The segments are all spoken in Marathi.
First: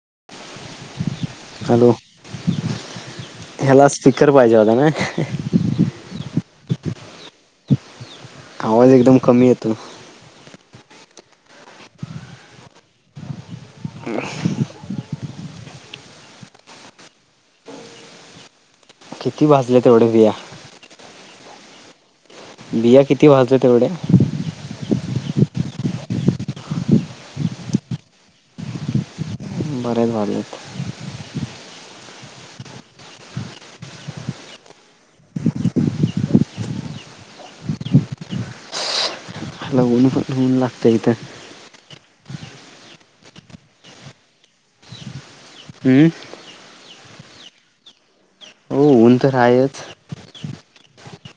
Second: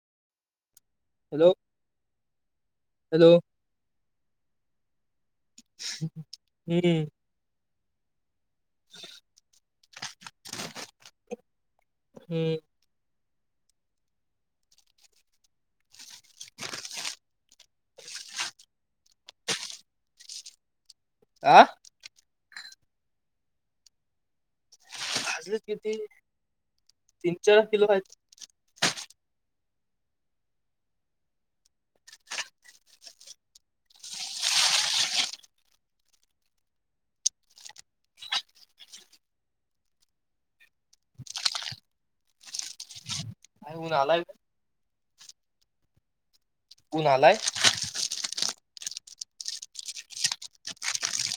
[inaudible] हॅलो, हॅलो ह्याला स्पीकर पाहिजे होता ना. हम्म आवाज एकदम कमी येतो. हम कितीवाजल्यात एवढा व्हायला आं बिया किती घावतात तेवढ्या भाजली किती तीन चार किलो आहेत खरच वाजलेत ह्याला ऊन ऊन लागते इथ का उन्हालाय हम्म ऊन आलंय हो ऊन तर आहेच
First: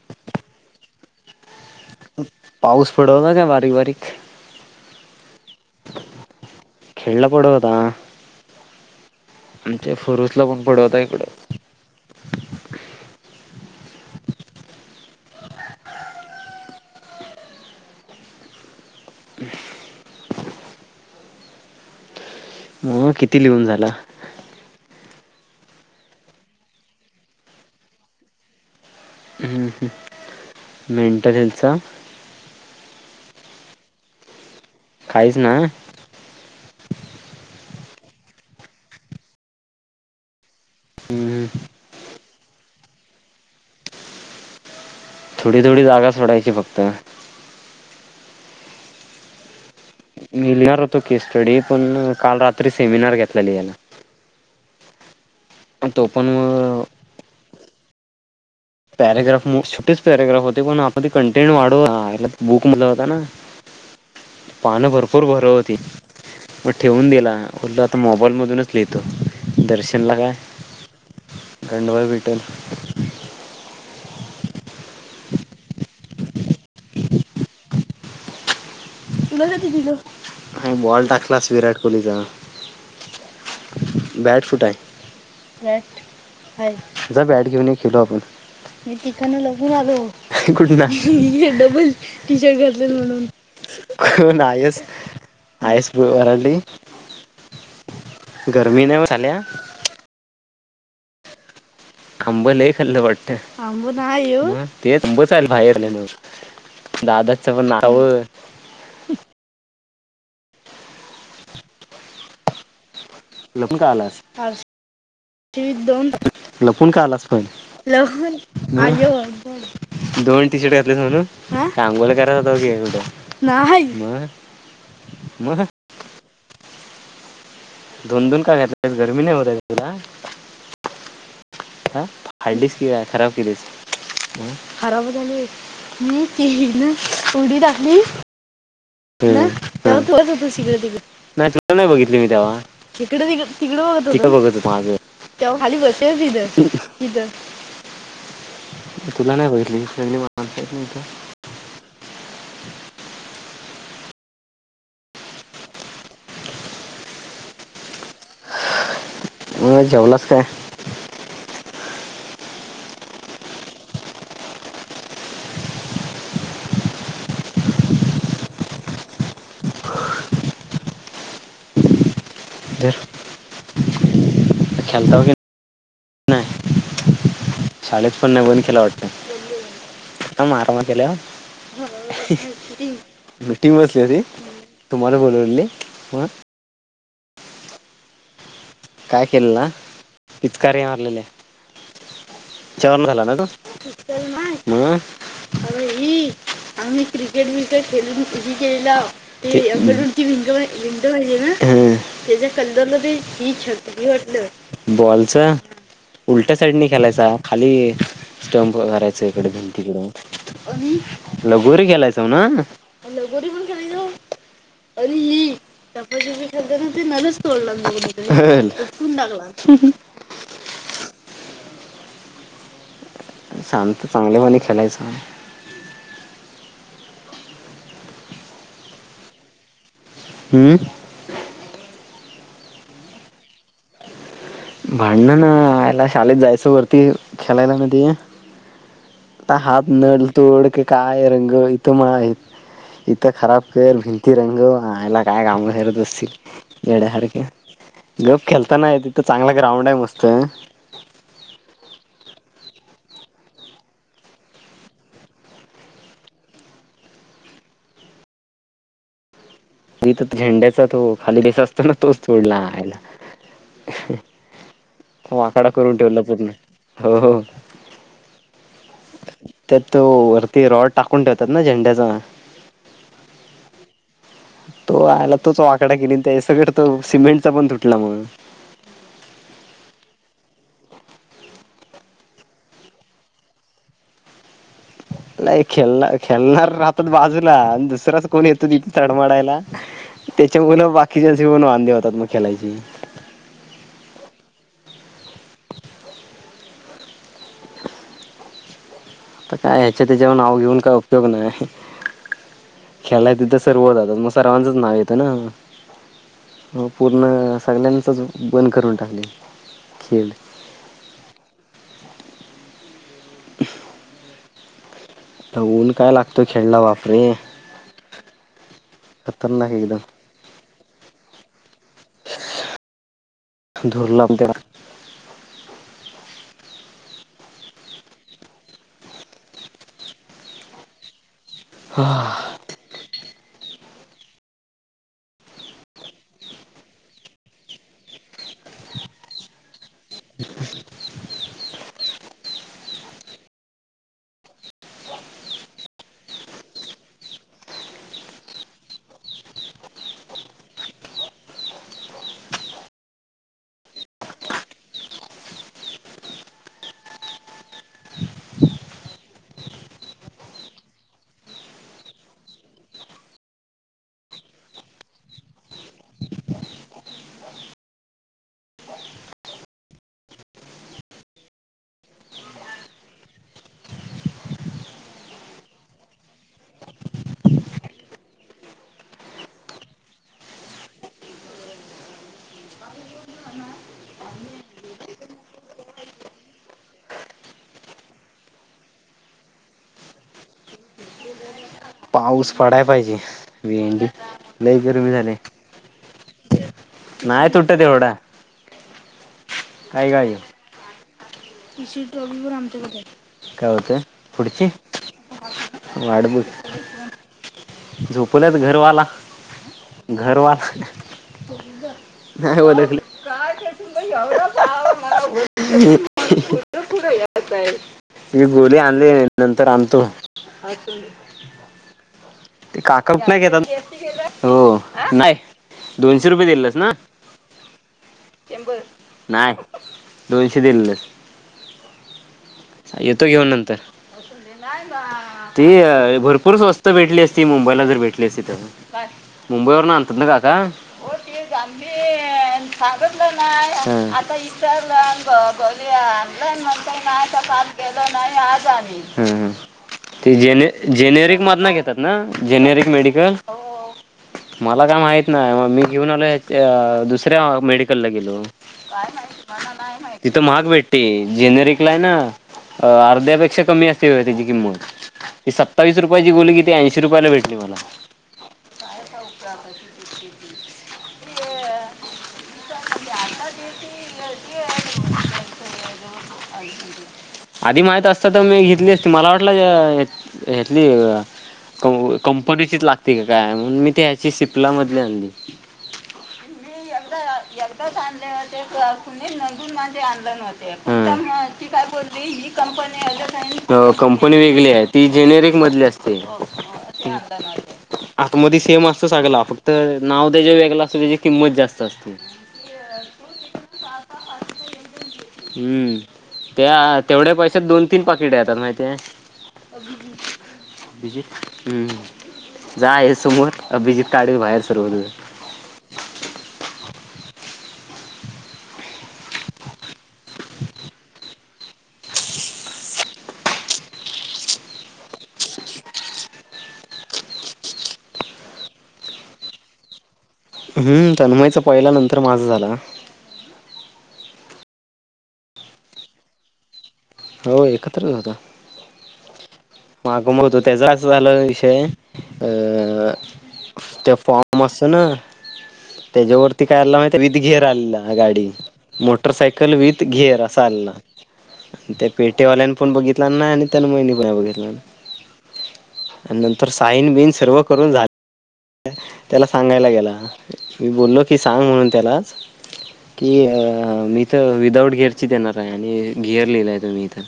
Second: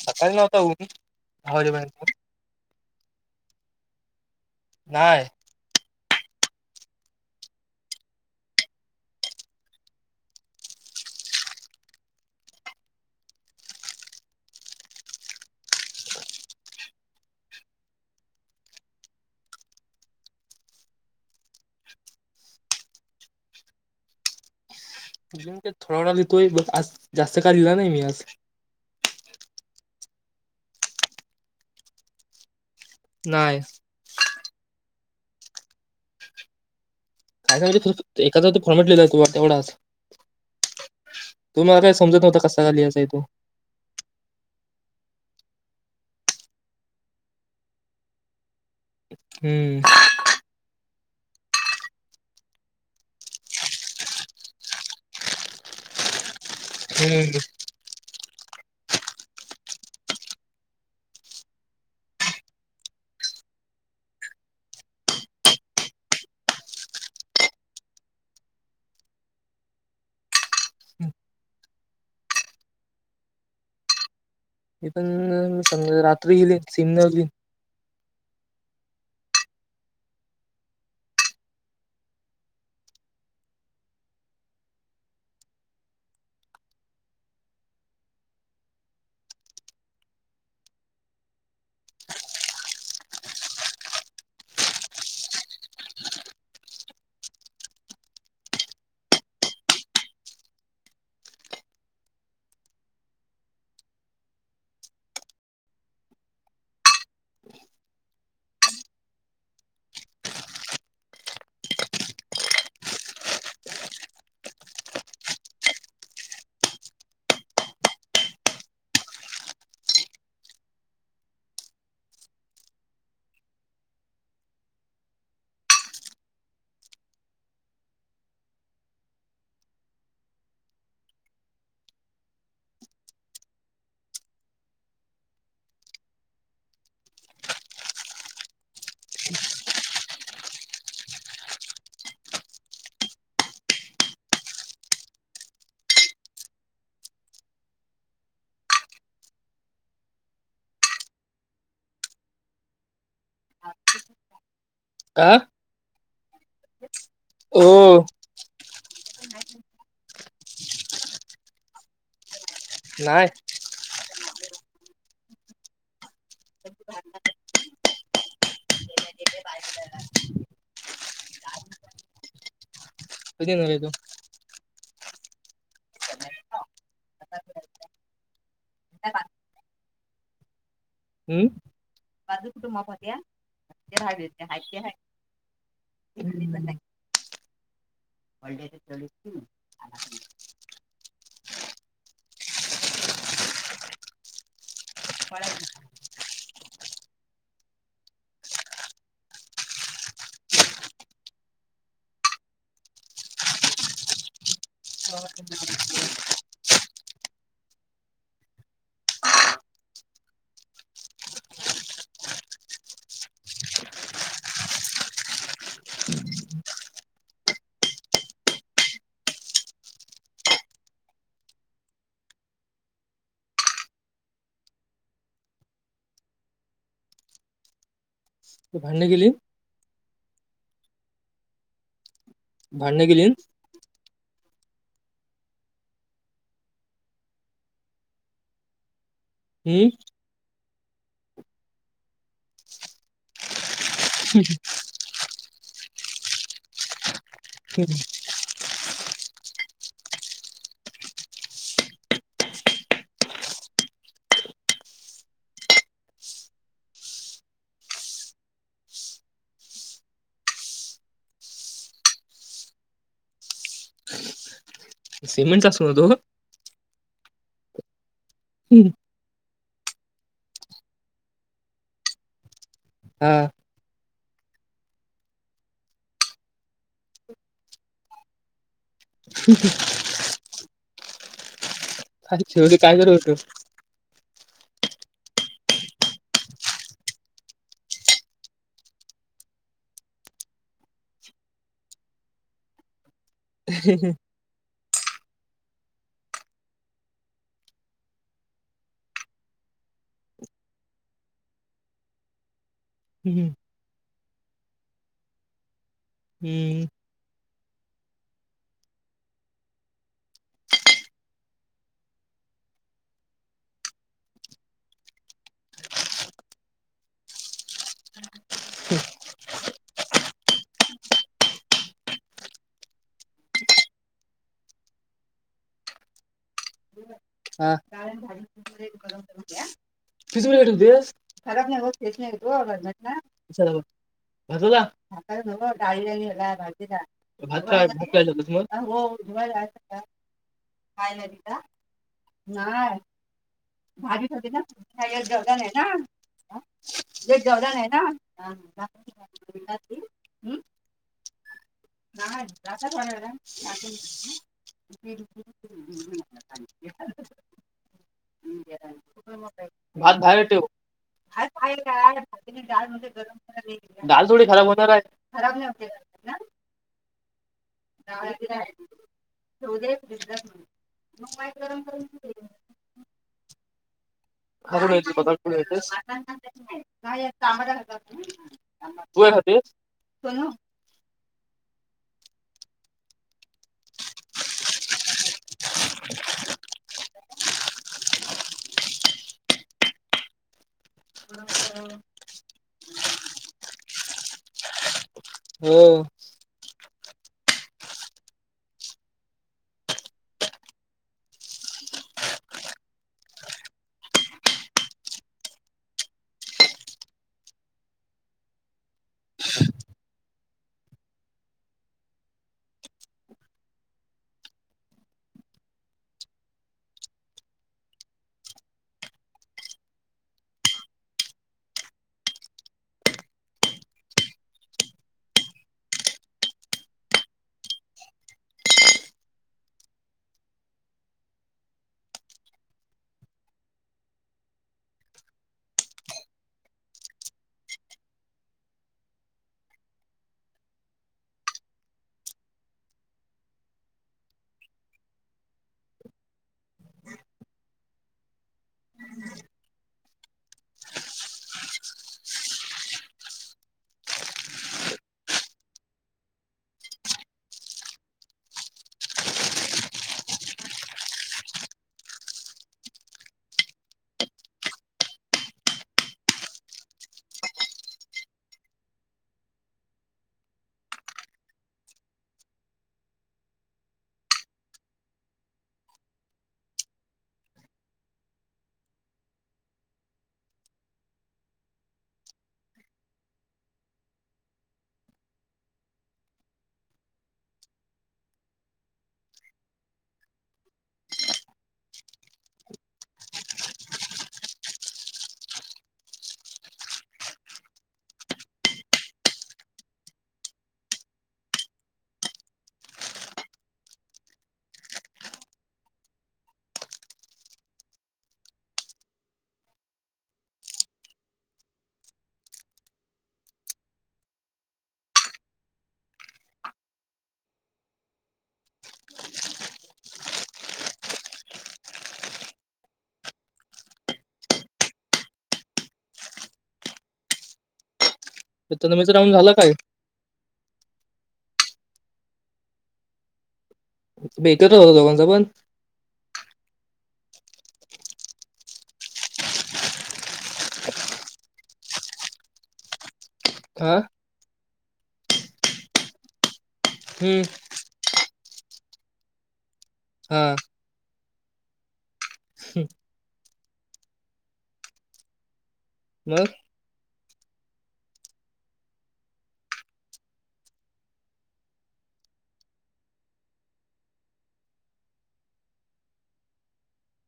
सकाळी नव्हता हो दहा वाजेपर्यंत पाऊस पडता काय बारीक बारीक नाहीय खेड ला पडतं होता आमचे फरूसलापण पडत होता इकडं हो किती लिहून झालं थोडा वेळाा लिहोय बघ आज जास्त का लिहीला नाही मी आज मेंटल हेल्थचा नाही खाईच नाय काय सांग एकाचा फॉर्मेट लिहिला तो तेवढाच, तो मला काय समजत नव्हता कसा का लिहायचा आहे तो थोडी थोडी जागा सोडायची फक्त हम्म मी लिहीणार होतो केसस्टडी पण काल रात्री सेमिनार घेतला लिहायला. तो पण म हम्म पॅरग्राफ, छोटेच पॅरग्राफ होते पण आपण ते कंटेंट वाढवला बुक मध्ये होता ना पानं भरपूर भर होती मग ठेवून दिला, उरलं आता मोबाईल मधूनच लिहितो, दर्शनला काय गंडवायला भेटल. हे पण समजा रात्री जर सीम लावली. बॉल टाकलास विराट कोहलीचा, बॅट कुट आहे. बॅट आहे. जा बॅट घेऊन ये खेलु आपण. मी ईकडन लपून आलो. कुठून अशी. ही ही ही डबल टी शर्ट घातला म्हणून कोण आयस, आयस पण ओराडली, गरमी नाही ओ झाल्या. आंब लय खाल्लं वाटत. तेच आंबच आहे बाहेर. दादाच पण नाव लपुन का आलास? आस, दिड-दोन, लपून का आलास पण, लपुन आयो, दोन टी-शर्ट घातलीस म्हणून, सांगयला कारण होत मी होतो म्हणून. नाही. म म दोन दोन काळ घातले, गरमी नाही होत तुला? फाडलीस की काय, खराब केलीस. खराब झालीये. मी ते हे ना उडी टाकली. हो तिकड, तेव्हा तिकडेच होतो मी. तिकड नाही बघितली मी तेव्हा. तिकड होतो मी. तिकड बघत माझ, तेव्हा खाली बसली तिथ तिथ. तुला नाही बघितली. का? ओ म जेवलास काय? नाही. तर कधी वर येतो. खेलता की नाही. शाळेत पण नाही बन खेला वाटत, मारवा ह् बाजूच कुटुंबात या, मिटिंग बसली होती. हाय तर हाय तुम्हाला बोलवलेली. मग [inaudible] काय केल ना तरी हारलेले झाला ना त, तर नाय, म, आम्ही, आम्ही क्रिकेट विकेट खेलुन उभी केल, ते आमच्या रूमची विंडो विंडो राहिली ना, त्याच्या समोर मध्ये ही छुपली वाटतं, बॉलच! उलट्या साईडने खेलायचा. खाली स्टमप करायच इकडे भिंतीकड लगोरी खेळायचो ना. लगोरी पण खेळायचो, अरे हे लपाछपी खेळाताना नळच तोडला मी तिकडे उपटून टाकला. ह ह शांत, चांगल्यावाणी खेळायचं. भांडण केली? हम्म. भांडण केलीत? भांडण ना, आयला शाळेत जायचो वरती, खेळायला मध्ये त हाच हम्म नळ तोड की काय रंग, इथं मळ आहे, इथं खराब घर भिंती रंगव आयला. काय काम करत बसती येड्यासारखं. गप खेल त्याना येत. तो चांगला ग्राउंड आहे मस्त मी तर झेंड्याचा तो खाली [unintelligible] दिस असतो ना तोच सोडला हाय वाकडा सिमेंटचा असतो ना करून तो ठेवला पूर्ण ह ह त्यात तो वरती रॉड टाकून ठेवतात ना झेंड्याचा हा तो आला तोच वाकडा केली त्याच्या सकट तो सिमेंटचा पण तुटला म्म हक [inaudible] शेवटी काय करत होतो नाही खेल खेलणार राहतात बाजूला आणि दुसराच कोण येतो इथे तडमडायला त्याच्यामुलं बाकीच्याचे पण वांधे होतात मग खेलायचे. हं हं [inaudible] आ काय ह्याच्या त्याच्यावर नाव घेऊन काय उपयोग नाय खेलाय हम्म तर सर्व म सर्वाचच. नाव येत ना हम्म हो पूर्ण सगल्याचाच बंद करून टाकले खेल तर ऊन काय लागतो खेडला बापरे! खतरनाक एकदम धुर लांब [unintelligible] हा कितीला भेटल ते खराब नाय होत [unintelligible] [inaudible] [unintelligible] काय कायनाय नाय भाजी ठेवलीय ना हा जेवला नाय ना [unintelligible] [inaudible] भात बाहेर ठेव भात बाहेर काय डाल थोडी गरम [inaudible] डाल थोडी खराब होणार हाय खब नाहीते डा खून यायच पदार् यायच [unintelligible] [inaudible] [inaudible] ह [inaudible] पाऊस पडाय पाहिजे भेंडी लई हिरवी झाली [inaudible] नाय तुटत एवढा काय ग आय [unintelligible] काय होतय पुढची वाट ब झोपल्यात घरवाला घरवाला नाही बखले [unintelligible] [inaudible] मी गोली आणलीय नंतर आणतो [inaudible] ते काकास नाही येतात हो नाय दोनशे रुपये दिलेस ना शंभर रुपये नाय दोनशे दिलस येतो घेऊन नंतर ते भरपूर स्वस्त भेटली असती ती मुंबईला जर भेटली असती तर मुंबईवरन आणतात ना काका [unintelligible] कांदे आ सांगतल नाय आता इथ [unintelligible] ह ह ते जेनेटिक मधना घेतात ना जेनेरिक मेडिकल मला काय माहित नाही मी घेऊन आलो दुसऱ्या मेडिकलला गेलो तिथ महाग भेटते जेनेरिकला यना अर्ध्यापेक्षा कमी असते त्याची किंमत सतावीस रुपयाची गोली किती ऐशी रुपयाला भेटली मला [unintelligible] आधी माहित असत तर मी घेतली मला वाटल ह्यातली कंपनीचीच लागते की काय म्हण मी ह्याची सिपला मधली आणली. मी एकदाच आणलेले [unintelligible] कंपनी वेगळी आहे ती जेनेरिक मधली असते आत मधी सेम असतो सगला फक्त नाव त्याचा वेगळा असतो त्याची किंमत जास्त असते हम्म त्या [unintelligible] तेवढ्या पैशात दोन तीन पाकिट येतात माहीतीय हम्म जा आहे, समोर अभिजीत काढवे बाहेर सर्व [unintelligible] झाला काय हम्म तन्मयच पहिल नंतर माझं झालं ह [unintelligible] बेकत होत दोघांच पण हो एकत्रच होत माग होतो त्याचा असं झालं विषय अ आ मसन त्याच्यावर [unintelligible] ते काय अल्ल विथ हम्म गेर आला गाडी मोटरसायकल विथ गेर हा असं आलेलं [unintelligible] त्या पेठेवाल्यां पण बघितलन नाय आणि तन्मयनी पण नाय बघितलन. मग नंतर साईन बीन सर्व करून झाले. त्याला सांगायला गेला मी बोललो की सांग म्हणून त्यालाच कि अ मी त विदाऊट गिअर ची देणार आहे त्याला सांगायला गेला मी बोललो की सांग मनून तेला की इथं विदाउट गेर ची आणि गीअर लिहिलाय तुम्ही इथ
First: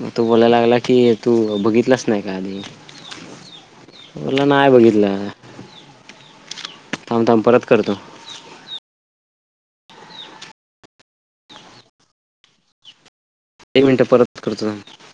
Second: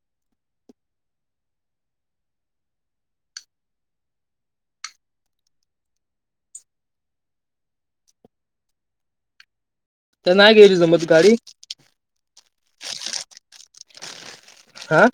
मग तो बोलायला लागला की तू बघितलास नाही का आधी? मी बोलला नाय बघितला. थांब थांब परत करतो. तर नाय घ्यायची जमत गाडी. एक मिनटं परत करतो. हा